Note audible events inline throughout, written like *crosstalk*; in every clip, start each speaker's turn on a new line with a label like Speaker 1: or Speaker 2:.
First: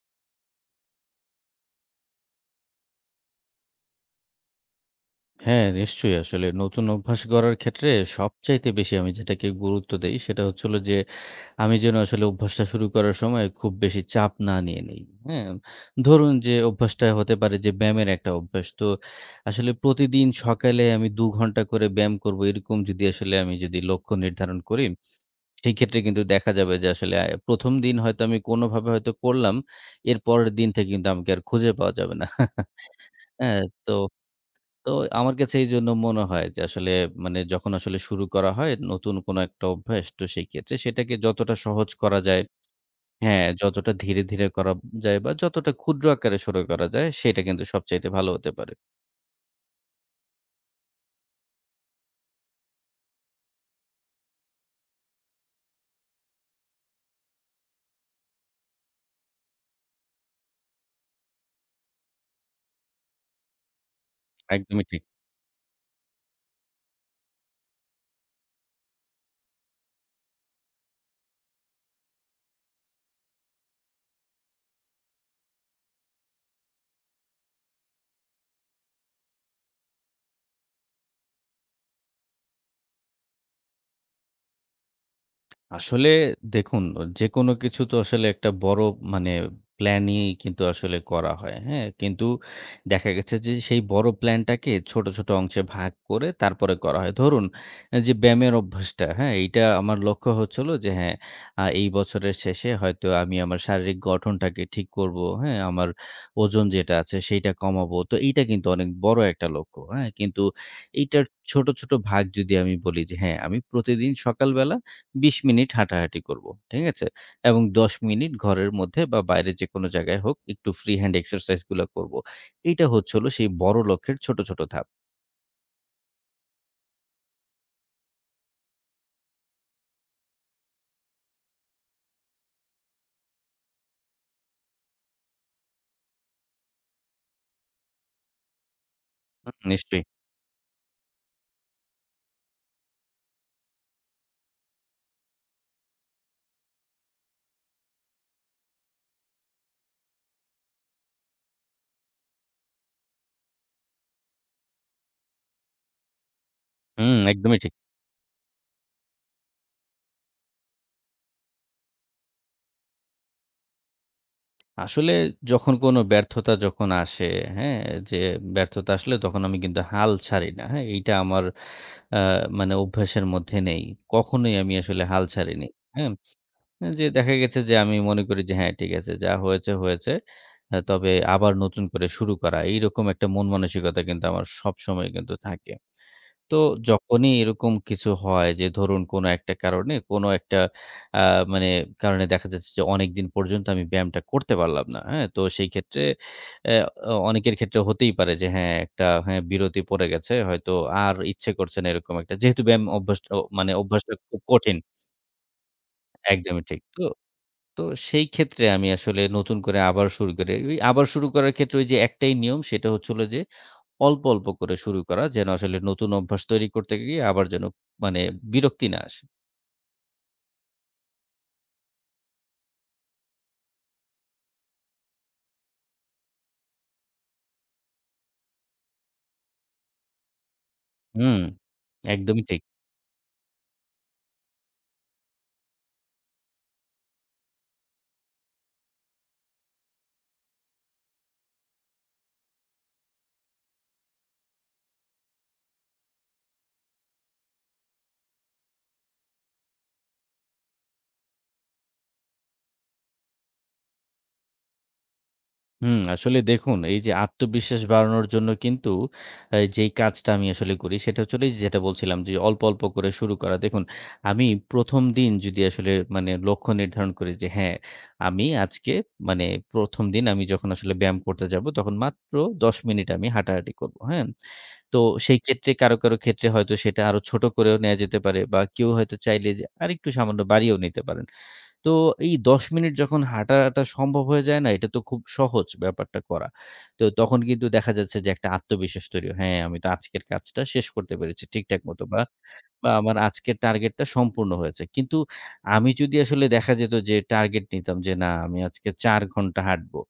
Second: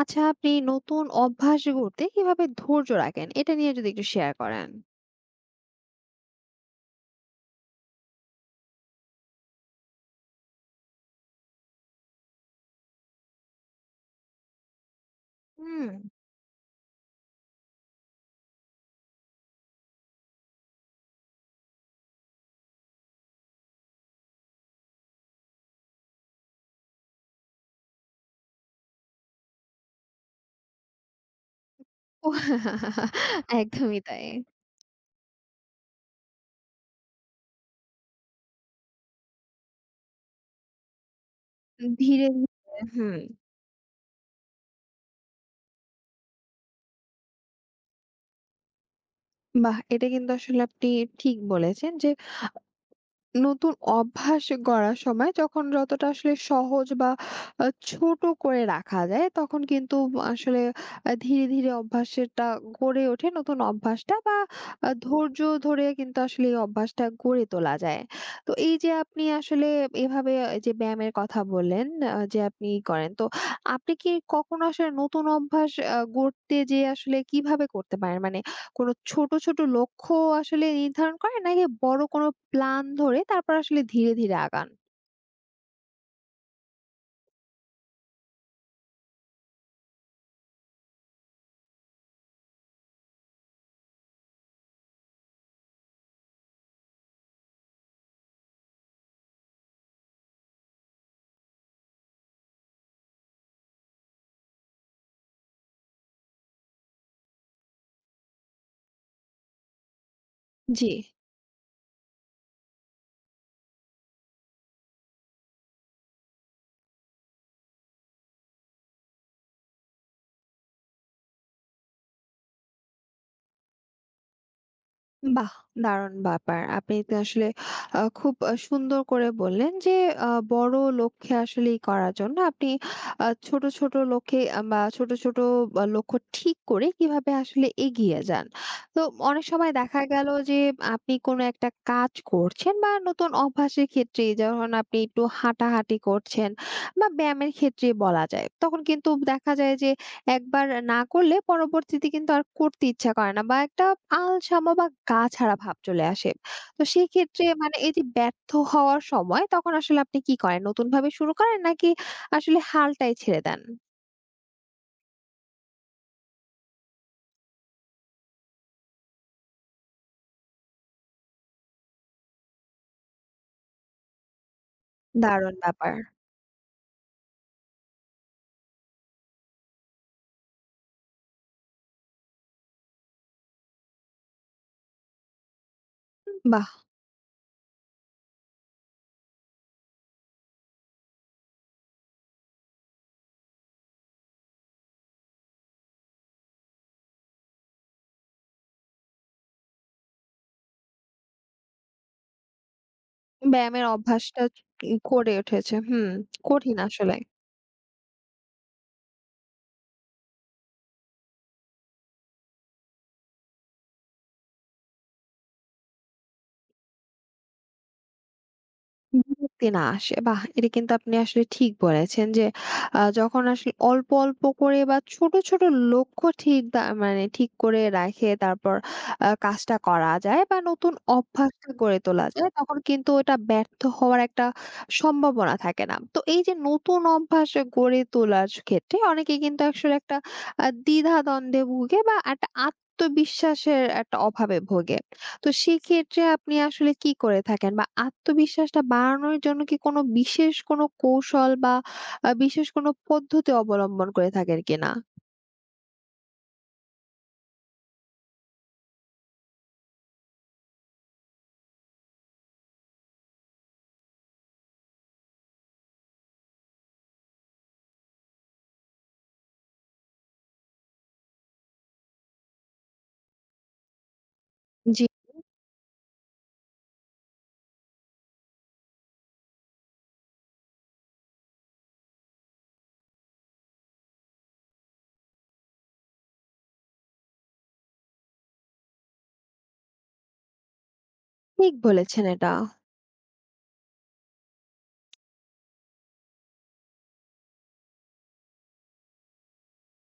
Speaker 1: আচ্ছা, আপনি নতুন অভ্যাস গড়তে কিভাবে ধৈর্য রাখেন? এটা নিয়ে যদি একটু শেয়ার করেন।
Speaker 2: হ্যাঁ, নিশ্চয়ই আসলে নতুন অভ্যাস গড়ার ক্ষেত্রে সবচাইতে বেশি আমি যেটাকে গুরুত্ব দেই সেটা হচ্ছে হলো যে, আমি যেন আসলে অভ্যাসটা শুরু করার সময় খুব বেশি চাপ না নিয়ে নেই। হ্যাঁ?
Speaker 1: হুম।
Speaker 2: ধরুন যে অভ্যাসটা হতে পারে যে ব্যায়ামের একটা অভ্যাস। তো আসলে প্রতিদিন সকালে আমি ২ ঘন্টা করে ব্যায়াম করব এরকম যদি আসলে আমি যদি লক্ষ্য নির্ধারণ করি, সেই ক্ষেত্রে কিন্তু দেখা যাবে যে আসলে ১ম দিন হয়তো আমি কোনোভাবে হয়তো করলাম, এর পরের দিন থেকে কিন্তু আমাকে আর খুঁজে পাওয়া যাবে না। *laughs*
Speaker 1: *laughs* ও।
Speaker 2: হ্যাঁ? তো
Speaker 1: একদমই তাই।
Speaker 2: তো আমার কাছে এইজন্য মনে হয় যে আসলে মানে যখন আসলে শুরু করা হয় নতুন কোনো একটা অভ্যাস তো সেই ক্ষেত্রে সেটাকে যতটা সহজ করা
Speaker 1: ধীরে,
Speaker 2: যায়
Speaker 1: ধীরে। হুম।
Speaker 2: হ্যাঁ, যতটা ধীরে, ধীরে করা যায় বা যতটা ক্ষুদ্র আকারে শুরু করা যায় সেটা কিন্তু সবচাইতে ভালো হতে পারে।
Speaker 1: বাহ! এটা কিন্তু আসলে আপনি ঠিক বলেছেন যে, নতুন অভ্যাস গড়ার সময় যখন যতটা আসলে সহজ বা ছোট করে রাখা যায়, তখন কিন্তু আসলে ধীরে ধীরে অভ্যাসটা গড়ে ওঠে, নতুন অভ্যাসটা। বা
Speaker 2: একদমই ঠিক।
Speaker 1: ধৈর্য ধরে কিন্তু আসলে এই অভ্যাসটা গড়ে তোলা যায়। তো এই যে আপনি আসলে এভাবে এই যে ব্যায়ামের কথা বললেন, যে আপনি করেন। তো আপনি কি কখনো আসলে নতুন অভ্যাস গড়তে, যে আসলে কিভাবে করতে পারেন, মানে কোনো ছোট, ছোট লক্ষ্য আসলে নির্ধারণ করেন, নাকি বড় কোনো প্ল্যান ধরে তারপর আসলে ধীরে, ধীরে আগান?
Speaker 2: আসলে দেখুন, যেকোনো কিছু তো আসলে একটা বড় মানে প্ল্যানই কিন্তু আসলে করা হয়। হ্যাঁ? কিন্তু দেখা গেছে যে সেই বড় প্ল্যানটাকে ছোট, ছোট অংশে ভাগ করে তারপরে করা হয়। ধরুন যে ব্যায়ামের অভ্যাসটা, হ্যাঁ? এইটা আমার লক্ষ্য হচ্ছে হলো যে হ্যাঁ, এই বছরের শেষে হয়তো আমি আমার শারীরিক গঠনটাকে ঠিক করব। হ্যাঁ? আমার ওজন যেটা আছে সেইটা কমাবো। তো এইটা কিন্তু অনেক বড় একটা লক্ষ্য। হ্যাঁ? কিন্তু
Speaker 1: জি।
Speaker 2: এইটার ছোট, ছোট ভাগ যদি আমি বলি যে হ্যাঁ, আমি প্রতিদিন সকালবেলা ২০ মিনিট হাঁটাহাঁটি করব। ঠিক আছে? এবং ১০ মিনিট ঘরের মধ্যে বা বাইরে যেকোনো জায়গায় হোক একটু ফ্রি হ্যান্ড এক্সারসাইজ গুলা করব। এইটা হচ্ছে হলো সেই বড় লক্ষ্যের ছোট, ছোট ধাপ।
Speaker 1: বাহ! দারুণ ব্যাপার। আপনি তো আসলে খুব সুন্দর করে বললেন যে, আ বড় লক্ষ্যে আসলেই করার জন্য আপনি ছোট, ছোট লক্ষ্যে বা ছোট, ছোট লক্ষ্য ঠিক করে কিভাবে আসলে এগিয়ে যান। তো অনেক
Speaker 2: হুম,
Speaker 1: সময় দেখা
Speaker 2: নিশ্চয়ই।
Speaker 1: গেল যে, আপনি কোনো একটা কাজ করছেন বা নতুন অভ্যাসের ক্ষেত্রে, যখন আপনি একটু হাঁটাহাঁটি করছেন বা ব্যায়ামের ক্ষেত্রে বলা যায়, তখন কিন্তু দেখা যায় যে, একবার না করলে পরবর্তীতে কিন্তু আর করতে ইচ্ছা করে না, বা একটা আলসামা বা গা ছাড়া ভাব চলে আসে। তো
Speaker 2: হুম,
Speaker 1: সেক্ষেত্রে
Speaker 2: একদমই ঠিক।
Speaker 1: মানে এই যে ব্যর্থ হওয়ার সময়, তখন আসলে আপনি কি করেন? নতুনভাবে শুরু করেন, নাকি আসলে হালটাই ছেড়ে দেন?
Speaker 2: আসলে যখন কোনো ব্যর্থতা যখন আসে, হ্যাঁ? যে ব্যর্থতা আসলে তখন আমি কিন্তু হাল ছাড়ি না। হ্যাঁ? এইটা আমার আ মানে অভ্যাসের মধ্যে নেই। কখনোই আমি আসলে হাল
Speaker 1: দারুণ
Speaker 2: ছাড়িনি।
Speaker 1: ব্যাপার।
Speaker 2: হ্যাঁ? যে দেখা গেছে যে আমি মনে করি যে হ্যাঁ, ঠিক আছে। যা হয়েছে, হয়েছে। তবে আবার নতুন করে শুরু করা। এইরকম একটা মন মানসিকতা কিন্তু আমার সবসময় কিন্তু থাকে। তো
Speaker 1: বাহ!
Speaker 2: যখনই এরকম কিছু হয় যে ধরুন কোনো একটা কারণে, কোনো একটা আ মানে কারণে দেখা যাচ্ছে যে অনেকদিন পর্যন্ত আমি ব্যায়ামটা করতে পারলাম না। হ্যাঁ? তো সেই ক্ষেত্রে অ্যা অ অনেকের ক্ষেত্রে হতেই পারে যে হ্যাঁ, একটা হ্যাঁ, বিরতি পড়ে গেছে। হয়তো আর ইচ্ছে করছে না এরকম একটা। যেহেতু ব্যায়াম অভ্যাসটা মানে
Speaker 1: ব্যায়ামের
Speaker 2: অভ্যাসটা খুব
Speaker 1: অভ্যাসটা
Speaker 2: কঠিন।
Speaker 1: ই করে উঠেছে। হুম,
Speaker 2: একদমই
Speaker 1: কঠিন
Speaker 2: ঠিক। তো
Speaker 1: আসলে।
Speaker 2: তো সেই ক্ষেত্রে আমি আসলে নতুন করে আবার শুরু করি। ওই আবার শুরু করার ক্ষেত্রে ওই যে একটাই নিয়ম সেটা হচ্ছে হলো যে অল্প, অল্প করে শুরু করা। যেন আসলে নতুন অভ্যাস তৈরি করতে গিয়ে আবার যেন মানে বিরক্তি না আসে।
Speaker 1: বিরক্তি না আসে। বাহ! এটা কিন্তু আপনি আসলে ঠিক বলেছেন যে, যখন আসলে অল্প, অল্প করে বা ছোট, ছোট লক্ষ্য ঠিক মানে ঠিক করে রাখে, তারপর কাজটা করা যায় বা নতুন
Speaker 2: হুম,
Speaker 1: অভ্যাসটা গড়ে তোলা
Speaker 2: একদমই
Speaker 1: যায়,
Speaker 2: ঠিক।
Speaker 1: তখন কিন্তু এটা ব্যর্থ হওয়ার একটা সম্ভাবনা থাকে না। তো এই যে নতুন অভ্যাস গড়ে তোলার ক্ষেত্রে অনেকে কিন্তু আসলে একটা দ্বিধা দ্বন্দ্বে ভুগে, বা একটা আত্মবিশ্বাসের একটা অভাবে ভোগে। তো সেক্ষেত্রে আপনি আসলে কি করে থাকেন? বা আত্মবিশ্বাসটা বাড়ানোর জন্য কি কোনো বিশেষ কোনো কৌশল বা বিশেষ কোনো পদ্ধতি অবলম্বন করে থাকেন কিনা?
Speaker 2: হুম, আসলে দেখুন এই যে আত্মবিশ্বাস বাড়ানোর জন্য কিন্তু যেই কাজটা আমি আসলে করি সেটা হচ্ছে হলো এই যে যেটা বলছিলাম যে অল্প, অল্প করে শুরু করা। দেখুন আমি ১ম দিন যদি আসলে মানে লক্ষ্য নির্ধারণ করি যে হ্যাঁ, আমি আজকে মানে ১ম দিন আমি যখন আসলে ব্যায়াম করতে যাবো তখন মাত্র ১০ মিনিট আমি হাঁটাহাঁটি করবো। হ্যাঁ? তো
Speaker 1: জি।
Speaker 2: সেই ক্ষেত্রে কারো, কারো ক্ষেত্রে হয়তো সেটা আরো ছোট করেও নেয়া যেতে পারে বা কেউ হয়তো চাইলে যে আরেকটু সামান্য বাড়িয়েও নিতে পারেন। তো এই ১০ মিনিট যখন হাঁটাটা সম্ভব হয়ে যায় না, এটা তো খুব সহজ ব্যাপারটা করা। তো তখন কিন্তু দেখা যাচ্ছে যে একটা আত্মবিশ্বাস তৈরি হয়। হ্যাঁ, আমি তো আজকের কাজটা শেষ করতে পেরেছি
Speaker 1: ঠিক
Speaker 2: ঠিকঠাক মতো বা,
Speaker 1: বলেছেন এটা।
Speaker 2: বা আমার আজকের টার্গেটটা সম্পূর্ণ হয়েছে। কিন্তু আমি যদি আসলে দেখা যেত যে টার্গেট নিতাম যে না আমি আজকে ৪ ঘন্টা হাঁটবো।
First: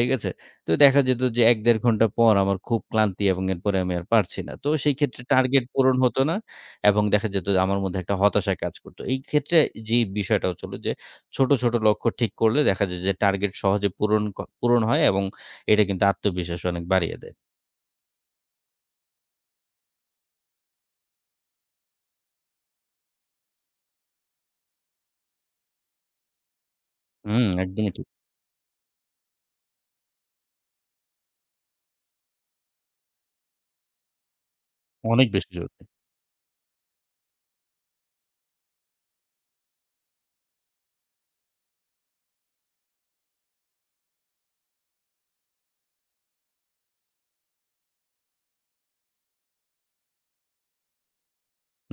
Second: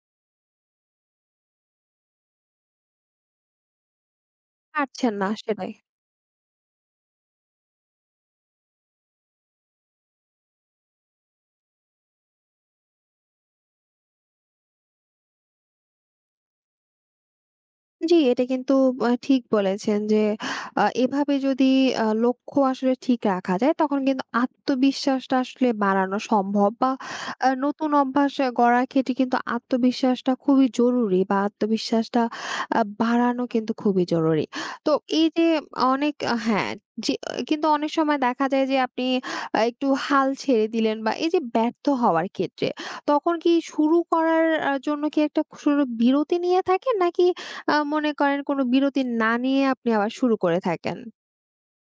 Speaker 2: ঠিক আছে? তো দেখা যেত যে ১-১.৫ ঘন্টা পর আমার খুব ক্লান্তি এবং এরপরে আমি আর পারছি না। তো সেই
Speaker 1: পারছেন
Speaker 2: ক্ষেত্রে
Speaker 1: না
Speaker 2: টার্গেট
Speaker 1: সেটাই।
Speaker 2: পূরণ হতো না এবং দেখা যেত যে আমার মধ্যে একটা হতাশা কাজ করত। এই ক্ষেত্রে যে বিষয়টা হচ্ছিল যে ছোট, ছোট লক্ষ্য ঠিক করলে দেখা যায় যে টার্গেট সহজে পূরণ হয় এবং এটা কিন্তু আত্মবিশ্বাস অনেক বাড়িয়ে দেয়।
Speaker 1: জি, এটা কিন্তু ঠিক বলেছেন যে, এভাবে যদি লক্ষ্য আসলে ঠিক রাখা যায়, তখন কিন্তু আত্মবিশ্বাসটা আসলে বাড়ানো সম্ভব। বা
Speaker 2: হুম,
Speaker 1: নতুন
Speaker 2: একদমই ঠিক।
Speaker 1: অভ্যাস গড়ার ক্ষেত্রে কিন্তু আত্মবিশ্বাসটা খুবই জরুরি, বা আত্মবিশ্বাসটা বাড়ানো কিন্তু খুবই জরুরি। তো এই
Speaker 2: অনেক
Speaker 1: যে
Speaker 2: বেশি জরুরি।
Speaker 1: অনেক হ্যাঁ, যে কিন্তু অনেক সময় দেখা যায় যে আপনি একটু হাল ছেড়ে দিলেন, বা এই যে ব্যর্থ হওয়ার ক্ষেত্রে, তখন কি শুরু করার জন্য কি একটা বিরতি নিয়ে থাকেন, নাকি মনে করেন কোনো বিরতি না নিয়ে আপনি আবার শুরু করে থাকেন।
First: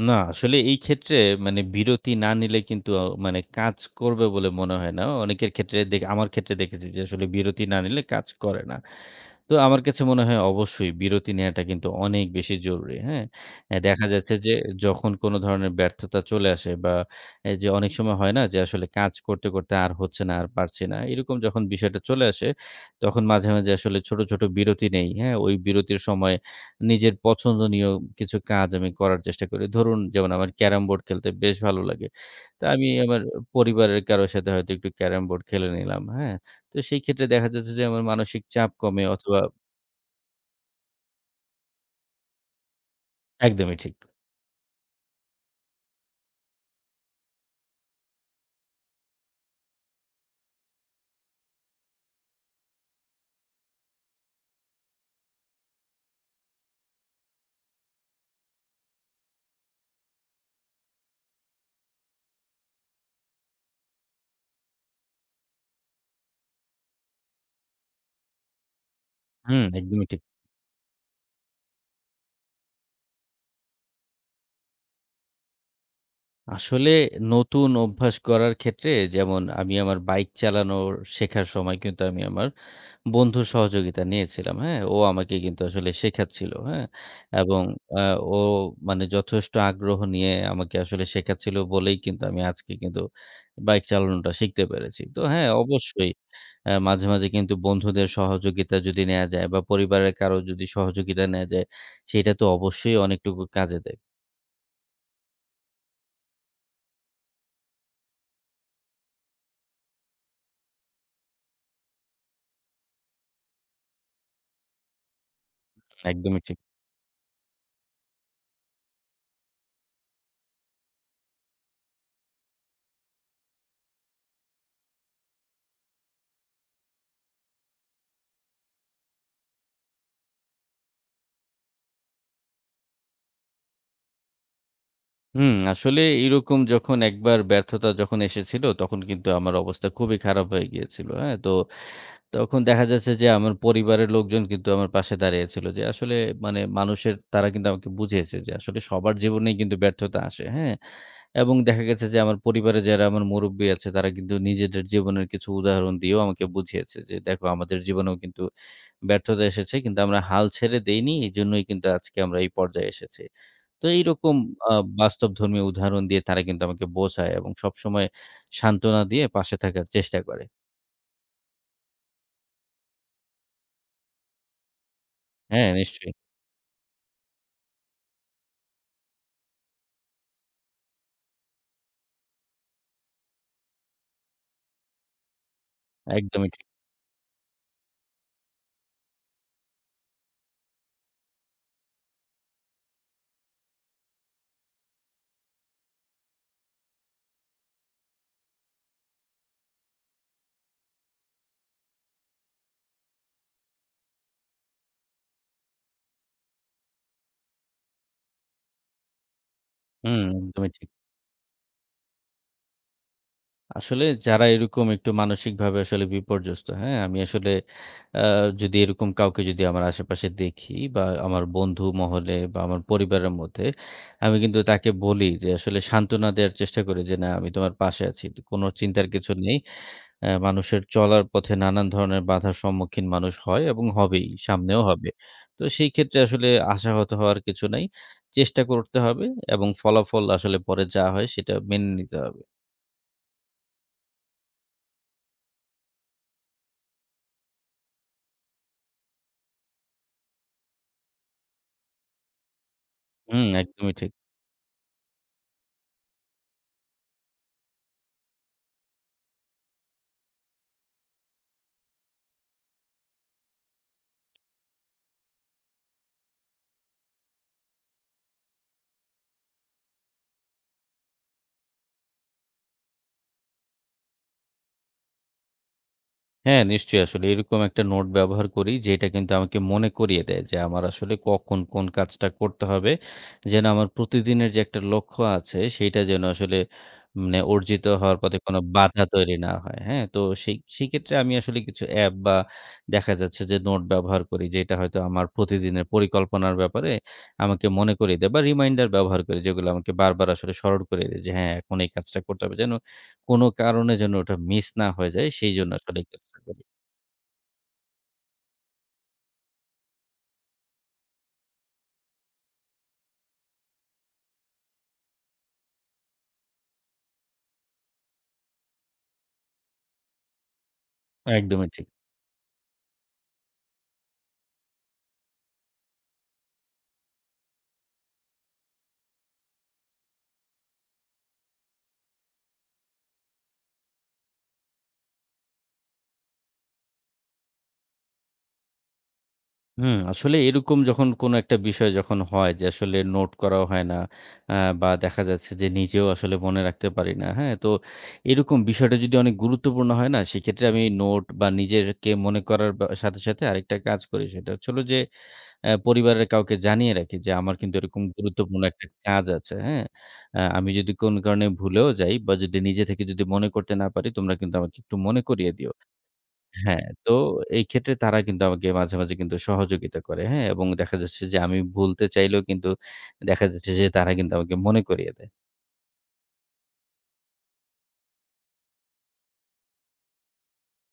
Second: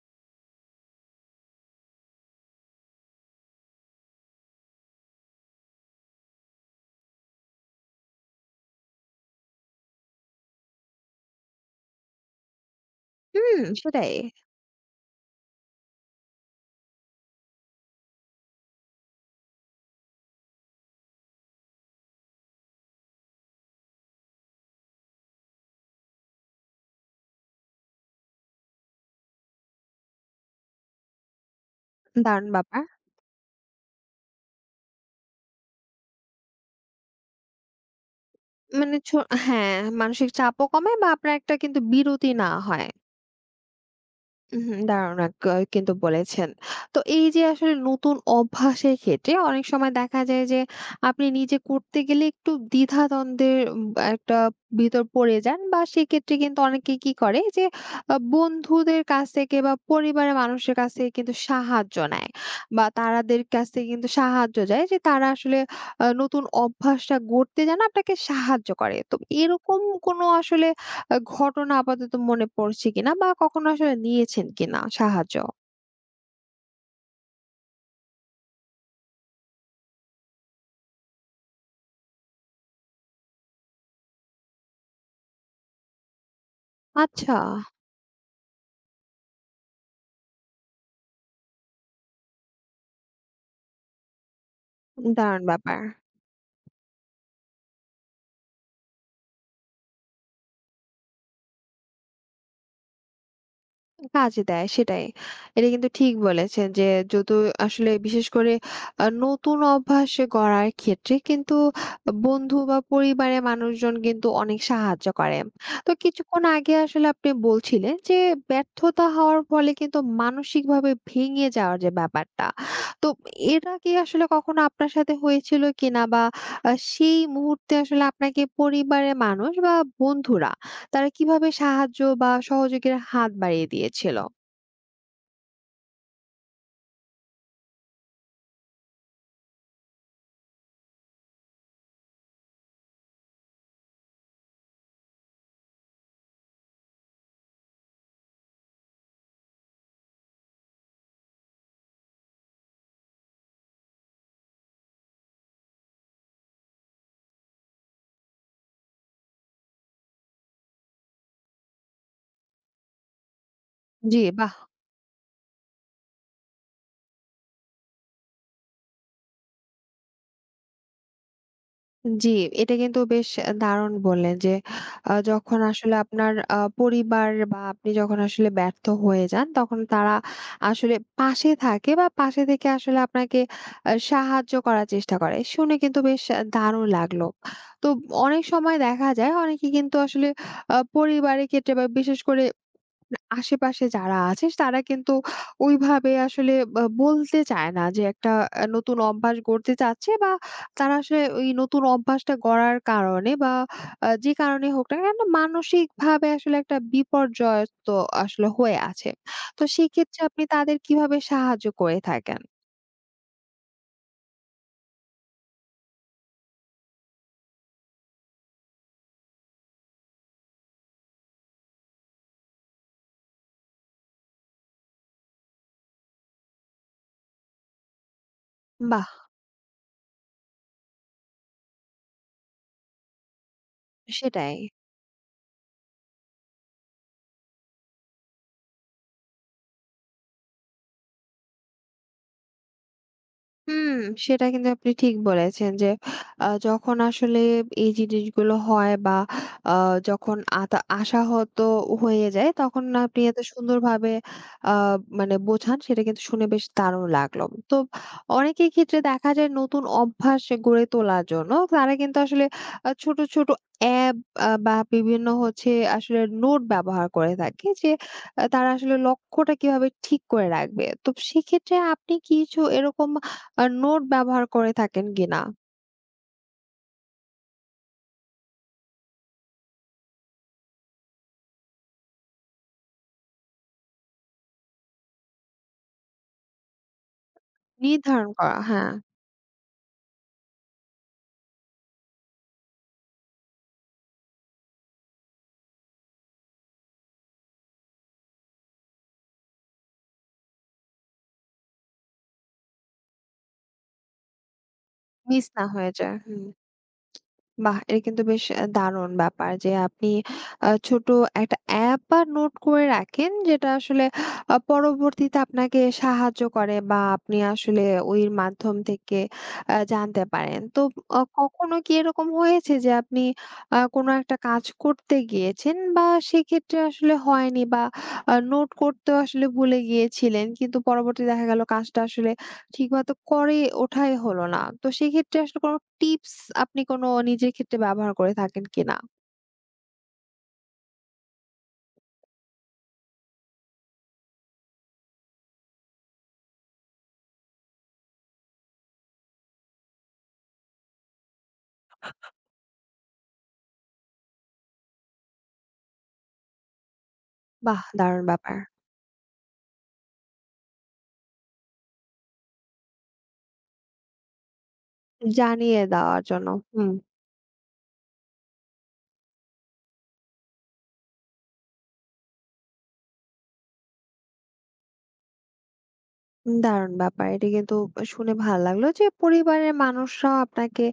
Speaker 2: না, আসলে এই ক্ষেত্রে মানে বিরতি না নিলে কিন্তু মানে কাজ করবে বলে মনে হয় না। অনেকের ক্ষেত্রে আমার ক্ষেত্রে দেখেছি যে আসলে বিরতি না নিলে কাজ করে না। তো আমার কাছে মনে হয় অবশ্যই বিরতি নেয়াটা কিন্তু অনেক বেশি জরুরি, হ্যাঁ?
Speaker 1: হুম,
Speaker 2: দেখা
Speaker 1: সেটাই।
Speaker 2: যাচ্ছে যে যখন কোনো ধরনের ব্যর্থতা চলে আসে বা এই যে অনেক সময় হয় না যে আসলে কাজ করতে, করতে আর হচ্ছে না, আর পারছি না। এরকম যখন বিষয়টা চলে আসে তখন মাঝে, মাঝে আসলে ছোট, ছোট বিরতি নেই, হ্যাঁ? ওই বিরতির সময় নিজের পছন্দনীয় কিছু কাজ আমি করার চেষ্টা করি। ধরুন যেমন আমার ক্যারাম বোর্ড খেলতে বেশ ভালো লাগে।
Speaker 1: দারুণ
Speaker 2: তো
Speaker 1: ব্যাপার।
Speaker 2: আমি আমার পরিবারের কারো সাথে হয়তো একটু ক্যারাম বোর্ড খেলে নিলাম, হ্যাঁ? তো সেই ক্ষেত্রে দেখা যাচ্ছে যে আমার মানসিক চাপ
Speaker 1: মানে
Speaker 2: কমে অথবা
Speaker 1: হ্যাঁ, মানসিক চাপও কমে, বা আপনার একটা কিন্তু বিরতি না হয়।
Speaker 2: একদমই ঠিক।
Speaker 1: উম হুম, দারুণ এক ক কিন্তু বলেছেন। তো এই যে আসলে নতুন অভ্যাসের ক্ষেত্রে অনেক সময় দেখা যায় যে, আপনি নিজে করতে গেলে একটু দ্বিধাদ্বন্দ্বের একটা ভিতর পড়ে যান, বা সেক্ষেত্রে কিন্তু অনেকে কি করে যে, বন্ধুদের কাছ থেকে বা পরিবারের মানুষের কাছ থেকে কিন্তু সাহায্য নেয়, বা তারাদের কাছ থেকে কিন্তু সাহায্য চায় যে তারা আসলে নতুন অভ্যাসটা গড়তে যেন আপনাকে সাহায্য করে। তো
Speaker 2: হুম,
Speaker 1: এরকম
Speaker 2: একদমই ঠিক।
Speaker 1: কোনো আসলে ঘটনা আপাতত মনে পড়ছে কিনা, বা কখনো আসলে নিয়েছেন কিনা সাহায্য?
Speaker 2: আসলে নতুন অভ্যাস করার ক্ষেত্রে যেমন আমি আমার বাইক চালানোর শেখার সময় কিন্তু আমি আমার বন্ধুর সহযোগিতা নিয়েছিলাম। হ্যাঁ? ও আমাকে কিন্তু আসলে শেখাচ্ছিল। হ্যাঁ?
Speaker 1: আচ্ছা,
Speaker 2: এবং আ ও মানে যথেষ্ট আগ্রহ নিয়ে আমাকে আসলে শেখাচ্ছিল বলেই কিন্তু আমি আজকে কিন্তু বাইক চালানোটা শিখতে পেরেছি। তো
Speaker 1: দারুণ
Speaker 2: হ্যাঁ,
Speaker 1: ব্যাপার।
Speaker 2: অবশ্যই মাঝে, মাঝে কিন্তু বন্ধুদের সহযোগিতা যদি নেয়া যায় বা পরিবারের কারো যদি সহযোগিতা নেয়া যায়, সেটা তো অবশ্যই অনেকটুকু কাজে দেয়।
Speaker 1: কাজে দেয় সেটাই। এটা কিন্তু ঠিক বলেছেন যে, যদু আসলে বিশেষ করে নতুন অভ্যাস গড়ার ক্ষেত্রে কিন্তু বন্ধু বা পরিবারের মানুষজন কিন্তু অনেক সাহায্য করে। তো
Speaker 2: একদমই
Speaker 1: কিছুক্ষণ
Speaker 2: ঠিক।
Speaker 1: আগে আসলে আপনি বলছিলেন যে, ব্যর্থতা হওয়ার ফলে কিন্তু মানসিকভাবে ভেঙে যাওয়ার যে ব্যাপারটা। তো এটা কি আসলে কখনো আপনার সাথে হয়েছিল কিনা, বা সেই মুহূর্তে আসলে আপনাকে পরিবারের মানুষ বা বন্ধুরা, তারা কিভাবে সাহায্য বা সহযোগীর হাত বাড়িয়ে দিয়েছিল?
Speaker 2: হুম, আসলে এরকম যখন একবার ব্যর্থতা যখন এসেছিল, তখন কিন্তু আমার অবস্থা খুবই খারাপ হয়ে গিয়েছিল। হ্যাঁ? তো তখন দেখা যাচ্ছে যে আমার পরিবারের লোকজন কিন্তু আমার পাশে দাঁড়িয়েছিল যে আসলে মানে মানুষের তারা কিন্তু আমাকে বুঝিয়েছে যে আসলে সবার জীবনেই কিন্তু ব্যর্থতা আসে। হ্যাঁ? এবং দেখা গেছে যে আমার পরিবারে যারা আমার মুরুব্বি আছে তারা কিন্তু নিজেদের জীবনের কিছু উদাহরণ দিয়েও আমাকে বুঝিয়েছে যে, "দেখো আমাদের জীবনেও কিন্তু ব্যর্থতা এসেছে। কিন্তু আমরা হাল ছেড়ে দেইনি। এজন্যই কিন্তু আজকে আমরা এই পর্যায়ে এসেছি।" তো
Speaker 1: জি,
Speaker 2: এইরকম
Speaker 1: বাহ!
Speaker 2: আ বাস্তবধর্মী উদাহরণ দিয়ে তারা কিন্তু আমাকে বোঝায় এবং সবসময় সান্ত্বনা দিয়ে পাশে থাকার চেষ্টা করে।
Speaker 1: জি, এটা কিন্তু বেশ দারুণ বললেন যে, যখন
Speaker 2: হ্যাঁ,
Speaker 1: আসলে
Speaker 2: নিশ্চয়ই।
Speaker 1: আপনার পরিবার বা আপনি যখন আসলে ব্যর্থ হয়ে যান, তখন তারা আসলে পাশে থাকে, বা পাশে থেকে আসলে আপনাকে সাহায্য করার চেষ্টা করে। শুনে কিন্তু বেশ
Speaker 2: একদমই ঠিক।
Speaker 1: দারুণ লাগলো। তো অনেক সময় দেখা যায় অনেকে কিন্তু আসলে পরিবারের ক্ষেত্রে বা বিশেষ করে আশেপাশে যারা আছে তারা কিন্তু ওইভাবে আসলে বা বলতে চায় না যে, একটা নতুন অভ্যাস গড়তে চাচ্ছে, বা তারা আসলে ওই নতুন অভ্যাসটা গড়ার কারণে, বা যে কারণে হোক না কেন, মানসিকভাবে আসলে একটা বিপর্যয় তো আসলে হয়ে আছে। তো সেক্ষেত্রে
Speaker 2: হুম,
Speaker 1: আপনি
Speaker 2: একদমই
Speaker 1: তাদের
Speaker 2: ঠিক।
Speaker 1: কিভাবে সাহায্য করে থাকেন?
Speaker 2: আসলে যারা এরকম একটু মানসিকভাবে আসলে বিপর্যস্ত, হ্যাঁ? আমি আসলে আ যদি এরকম কাউকে যদি আমার আশেপাশে দেখি বা আমার বন্ধু মহলে বা আমার পরিবারের মধ্যে, আমি কিন্তু তাকে বলি যে আসলে সান্ত্বনা দেয়ার চেষ্টা করি যে, "না, আমি তোমার পাশে আছি। তো কোনো
Speaker 1: বাহ!
Speaker 2: চিন্তার কিছু নেই।" মানুষের চলার পথে নানান ধরনের বাধার সম্মুখীন মানুষ হয় এবং হবেই,
Speaker 1: সেটাই।
Speaker 2: সামনেও হবে। তো সেই ক্ষেত্রে আসলে আশাহত হওয়ার কিছু নাই। চেষ্টা করতে হবে এবং ফলাফল আসলে পরে যা হয় সেটা মেনে নিতে হবে।
Speaker 1: হুম, সেটা কিন্তু আপনি ঠিক বলেছেন যে, যখন আসলে এই জিনিসগুলো হয়, বা আ যখন আশাহত হয়ে যায়, তখন না আপনি এত
Speaker 2: হুম, একদমই
Speaker 1: সুন্দরভাবে
Speaker 2: ঠিক।
Speaker 1: আ মানে বোঝান, সেটা কিন্তু শুনে বেশ দারুণ লাগলো। তো অনেকের ক্ষেত্রে দেখা যায়, নতুন অভ্যাস গড়ে তোলার জন্য তারা কিন্তু আসলে ছোট, ছোট অ্যাপ বা বিভিন্ন হচ্ছে আসলে নোট ব্যবহার করে থাকে যে, তারা আসলে লক্ষ্যটা কিভাবে ঠিক করে রাখবে। তো সেক্ষেত্রে আপনি কিছু এরকম আর নোট ব্যবহার করে থাকেন কিনা?
Speaker 2: হ্যাঁ, নিশ্চয়ই আসলে এরকম একটা নোট ব্যবহার করি যেটা কিন্তু আমাকে মনে করিয়ে দেয় যে আমার আসলে কখন কোন কাজটা করতে হবে। যেন আমার প্রতিদিনের যে একটা লক্ষ্য আছে সেইটা যেন আসলে মানে অর্জিত হওয়ার
Speaker 1: নির্ধারণ
Speaker 2: পথে
Speaker 1: করা।
Speaker 2: কোনো
Speaker 1: হ্যাঁ,
Speaker 2: বাধা তৈরি না হয়। হ্যাঁ? তো সেইক্ষেত্রে আমি আসলে কিছু অ্যাপ বা দেখা যাচ্ছে যে নোট ব্যবহার করি যেটা হয়তো আমার প্রতিদিনের পরিকল্পনার ব্যাপারে আমাকে মনে করিয়ে দেয় বা রিমাইন্ডার ব্যবহার করি যেগুলো আমাকে বারবার আসলে স্মরণ করিয়ে দেয় যে হ্যাঁ, এখন এই কাজটা করতে হবে। যেন কোনো কারণে যেন ওটা মিস না হয়ে যায়
Speaker 1: মিস না
Speaker 2: সেইজন্য
Speaker 1: হয়ে
Speaker 2: আসলে
Speaker 1: যায়। হু।
Speaker 2: চেষ্টা করি।
Speaker 1: বাহ! এটা কিন্তু বেশ দারুণ ব্যাপার যে, আপনি ছোট একটা অ্যাপ বা নোট করে রাখেন, যেটা আসলে পরবর্তীতে আপনাকে সাহায্য করে, বা আপনি আসলে ওই মাধ্যম থেকে জানতে পারেন। তো
Speaker 2: একদমই
Speaker 1: কখনো
Speaker 2: ঠিক।
Speaker 1: কি এরকম হয়েছে যে, আপনি কোনো একটা কাজ করতে গিয়েছেন, বা সেক্ষেত্রে আসলে হয়নি, বা নোট করতেও আসলে ভুলে গিয়েছিলেন? কিন্তু পরবর্তীতে দেখা গেল কাজটা আসলে ঠিকমতো করে ওঠাই হলো না। তো সেক্ষেত্রে আসলে কোনো টিপস আপনি কোনো নিজের ক্ষেত্রে ব্যবহার করে থাকেন কিনা?
Speaker 2: হুম, আসলে এরকম যখন কোনো একটা বিষয় যখন হয় যে আসলে নোট করাও হয় না আ বা দেখা যাচ্ছে যে নিজেও আসলে মনে রাখতে পারি না। হ্যাঁ? তো এরকম বিষয়টা যদি অনেক গুরুত্বপূর্ণ হয় না সেক্ষেত্রে আমি নোট বা নিজেরকে মনে করার বা সাথে, সাথে আরেকটা কাজ করি সেটা হচ্ছে হলো যে পরিবারের কাউকে জানিয়ে রাখি যে, আমার কিন্তু
Speaker 1: বাহ!
Speaker 2: এরকম
Speaker 1: দারুণ ব্যাপার।
Speaker 2: গুরুত্বপূর্ণ একটা কাজ আছে, হ্যাঁ? আমি যদি কোন কারণে ভুলেও যাই বা যদি নিজে থেকে যদি মনে করতে না পারি, তোমরা কিন্তু আমাকে একটু মনে করিয়ে দিও।
Speaker 1: জানিয়ে দেওয়ার জন্য।
Speaker 2: হ্যাঁ,
Speaker 1: হুম।
Speaker 2: তো এই ক্ষেত্রে তারা কিন্তু আমাকে মাঝে, মাঝে কিন্তু সহযোগিতা করে, হ্যাঁ? এবং দেখা যাচ্ছে যে আমি ভুলতে চাইলেও কিন্তু দেখা যাচ্ছে যে তারা কিন্তু আমাকে মনে করিয়ে দেয়।
Speaker 1: দারুণ ব্যাপার। এটা কিন্তু শুনে ভাল লাগলো যে, পরিবারের মানুষরাও আপনাকে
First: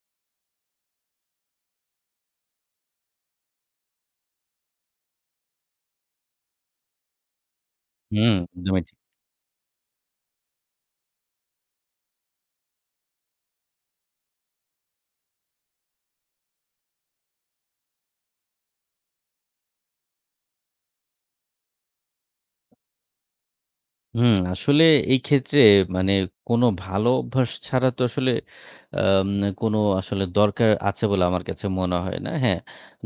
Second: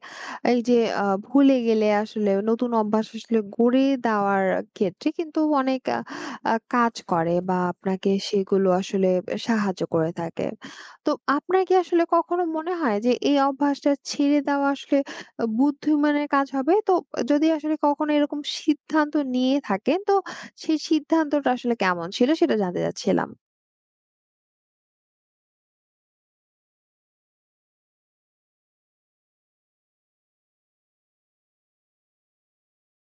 Speaker 1: এই যে, ভুলে গেলে আসলে নতুন অভ্যাস আসলে গড়ে দেওয়ার ক্ষেত্রে কিন্তু অনেক আ আ কাজ করে, বা আপনাকে
Speaker 2: হুম,
Speaker 1: সেগুলো
Speaker 2: একদমই ঠিক।
Speaker 1: আসলে সাহায্য করে থাকে। তো আপনার কি আসলে কখনো মনে হয় যে, এই অভ্যাসটা ছেড়ে দেওয়া আসলে বুদ্ধিমানের কাজ হবে? তো যদি আসলে কখনো এরকম সিদ্ধান্ত নিয়ে থাকেন, তো সেই সিদ্ধান্তটা আসলে কেমন ছিল সেটা জানতে চাচ্ছিলাম।
Speaker 2: হুম, আসলে এই ক্ষেত্রে মানে কোনো ভালো অভ্যাস ছাড়া তো আসলে আম কোনো আসলে দরকার আছে বলে আমার কাছে মনে হয় না। হ্যাঁ,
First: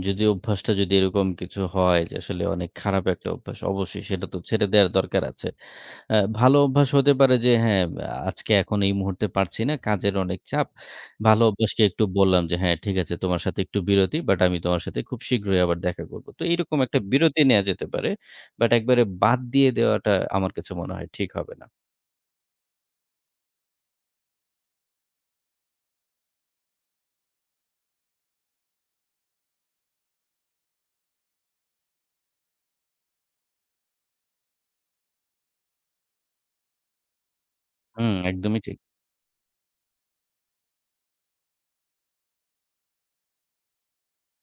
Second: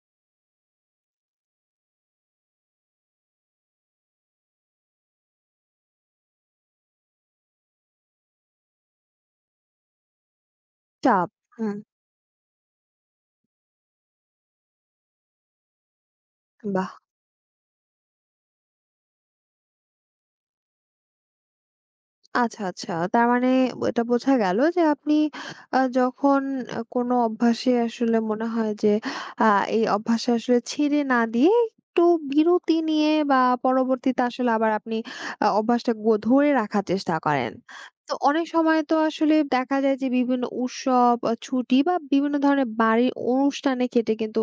Speaker 2: যদি অভ্যাসটা যদি এরকম কিছু হয় যে আসলে অনেক খারাপ একটা অভ্যাস, অবশ্যই সেটা তো ছেড়ে দেওয়ার দরকার আছে। ভালো অভ্যাস হতে পারে যে হ্যাঁ, আজকে এখন এই মুহূর্তে পারছি না, কাজের অনেক চাপ।
Speaker 1: চাপ।
Speaker 2: ভালো
Speaker 1: হুম,
Speaker 2: অভ্যাসকে একটু বললাম যে, "হ্যাঁ, ঠিক আছে তোমার সাথে একটু বিরতি, বাট আমি তোমার সাথে খুব শীঘ্রই আবার দেখা করব।" তো এইরকম
Speaker 1: বাহ!
Speaker 2: একটা বিরতি নেয়া যেতে পারে। বাট একবারে বাদ দিয়ে দেওয়াটা আমার কাছে মনে হয় ঠিক হবে না।
Speaker 1: আচ্ছা, আচ্ছা। তার মানে এটা বোঝা গেল যে, আপনি যখন কোনো অভ্যাসে আসলে মনে হয় যে, আ এই অভ্যাসে আসলে ছেড়ে না দিয়ে একটু বিরতি নিয়ে, বা পরবর্তীতে আসলে আবার আপনি অভ্যাসটা ধরে রাখার চেষ্টা করেন। তো
Speaker 2: হুম,
Speaker 1: অনেক
Speaker 2: একদমই ঠিক।
Speaker 1: সময় তো আসলে দেখা যায় যে, বিভিন্ন উৎসব, ছুটি বা বিভিন্ন ধরনের বাড়ির অনুষ্ঠানে কেটে কিন্তু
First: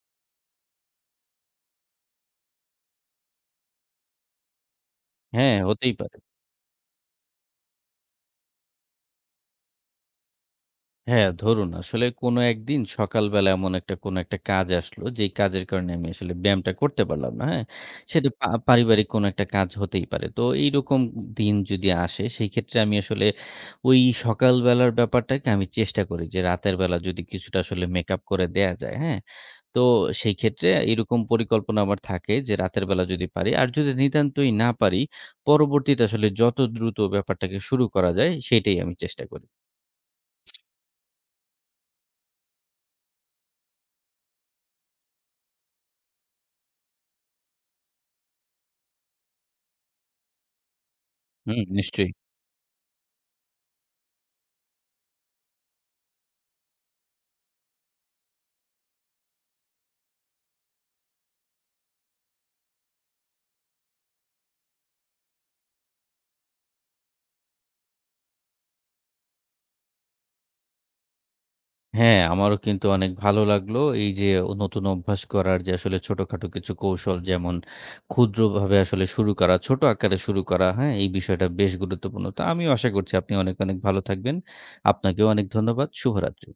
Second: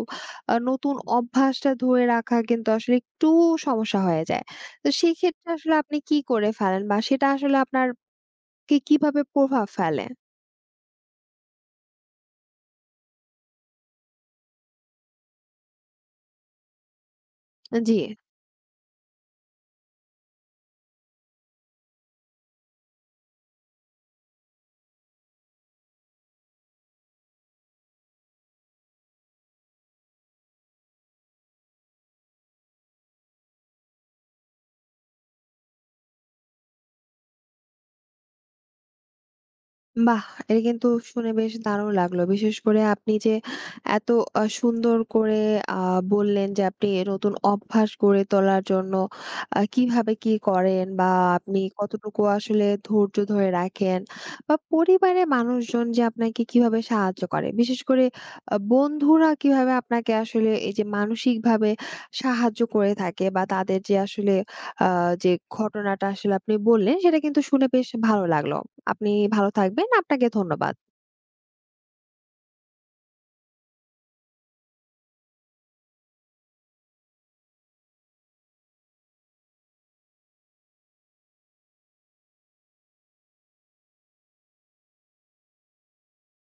Speaker 1: নতুন অভ্যাসটা ধরে রাখা কিন্তু আসলে একটু সমস্যা হয়ে যায়। তো সেক্ষেত্রে
Speaker 2: হ্যাঁ,
Speaker 1: আসলে
Speaker 2: হতেই
Speaker 1: আপনি কি
Speaker 2: পারে।
Speaker 1: করে ফেলেন, বা সেটা আসলে আপনার কে কিভাবে প্রভাব ফেলে?
Speaker 2: হ্যাঁ, ধরুন আসলে কোনো একদিন সকালবেলা এমন একটা কোনো একটা কাজ আসলো, যেই কাজের কারণে আমি আসলে ব্যায়ামটা করতে পারলাম না, হ্যাঁ?
Speaker 1: জি,
Speaker 2: সেটা পারিবারিক কোনো একটা কাজ হতেই পারে। তো এইরকম দিন যদি আসে, সেইক্ষেত্রে আমি আসলে ওই সকালবেলার ব্যাপারটাকে আমি চেষ্টা করি যে রাতের বেলা যদি কিছুটা আসলে মেকআপ করে দেয়া যায়, হ্যাঁ? তো সেইক্ষেত্রে এরকম পরিকল্পনা আমার থাকে যে রাতের বেলা যদি পারি। আর যদি নিতান্তই না পারি, পরবর্তীতে আসলে যত দ্রুত ব্যাপারটাকে শুরু করা যায়, সেইটাই আমি চেষ্টা করি।
Speaker 1: বাহ! এটা কিন্তু শুনে বেশ দারুণ লাগলো। বিশেষ করে আপনি যে এত সুন্দর করে আ বললেন যে, আপনি নতুন অভ্যাস গড়ে তোলার জন্য কিভাবে কি করেন, বা আপনি
Speaker 2: হুম, নিশ্চয়ই।
Speaker 1: কতটুকু আসলে ধৈর্য ধরে রাখেন, বা পরিবারের মানুষজন যে আপনাকে কিভাবে সাহায্য করে। বিশেষ করে বন্ধুরা কিভাবে আপনাকে আসলে এই যে মানসিকভাবে সাহায্য করে থাকে, বা তাদের যে আসলে আ যে ঘটনাটা আসলে আপনি বললেন, সেটা কিন্তু শুনে বেশ ভালো লাগলো। আপনি ভালো থাকবেন। আপনাকে ধন্যবাদ।
Speaker 2: হ্যাঁ, আমারও কিন্তু অনেক ভালো লাগলো। এই যে নতুন অভ্যাস করার যে আসলে ছোটখাটো কিছু কৌশল যেমন ক্ষুদ্রভাবে আসলে শুরু করা, ছোট আকারে শুরু করা, হ্যাঁ? এই বিষয়টা বেশ গুরুত্বপূর্ণ। তো আমিও আশা করছি আপনি অনেক, অনেক ভালো থাকবেন। আপনাকেও অনেক ধন্যবাদ। শুভরাত্রি।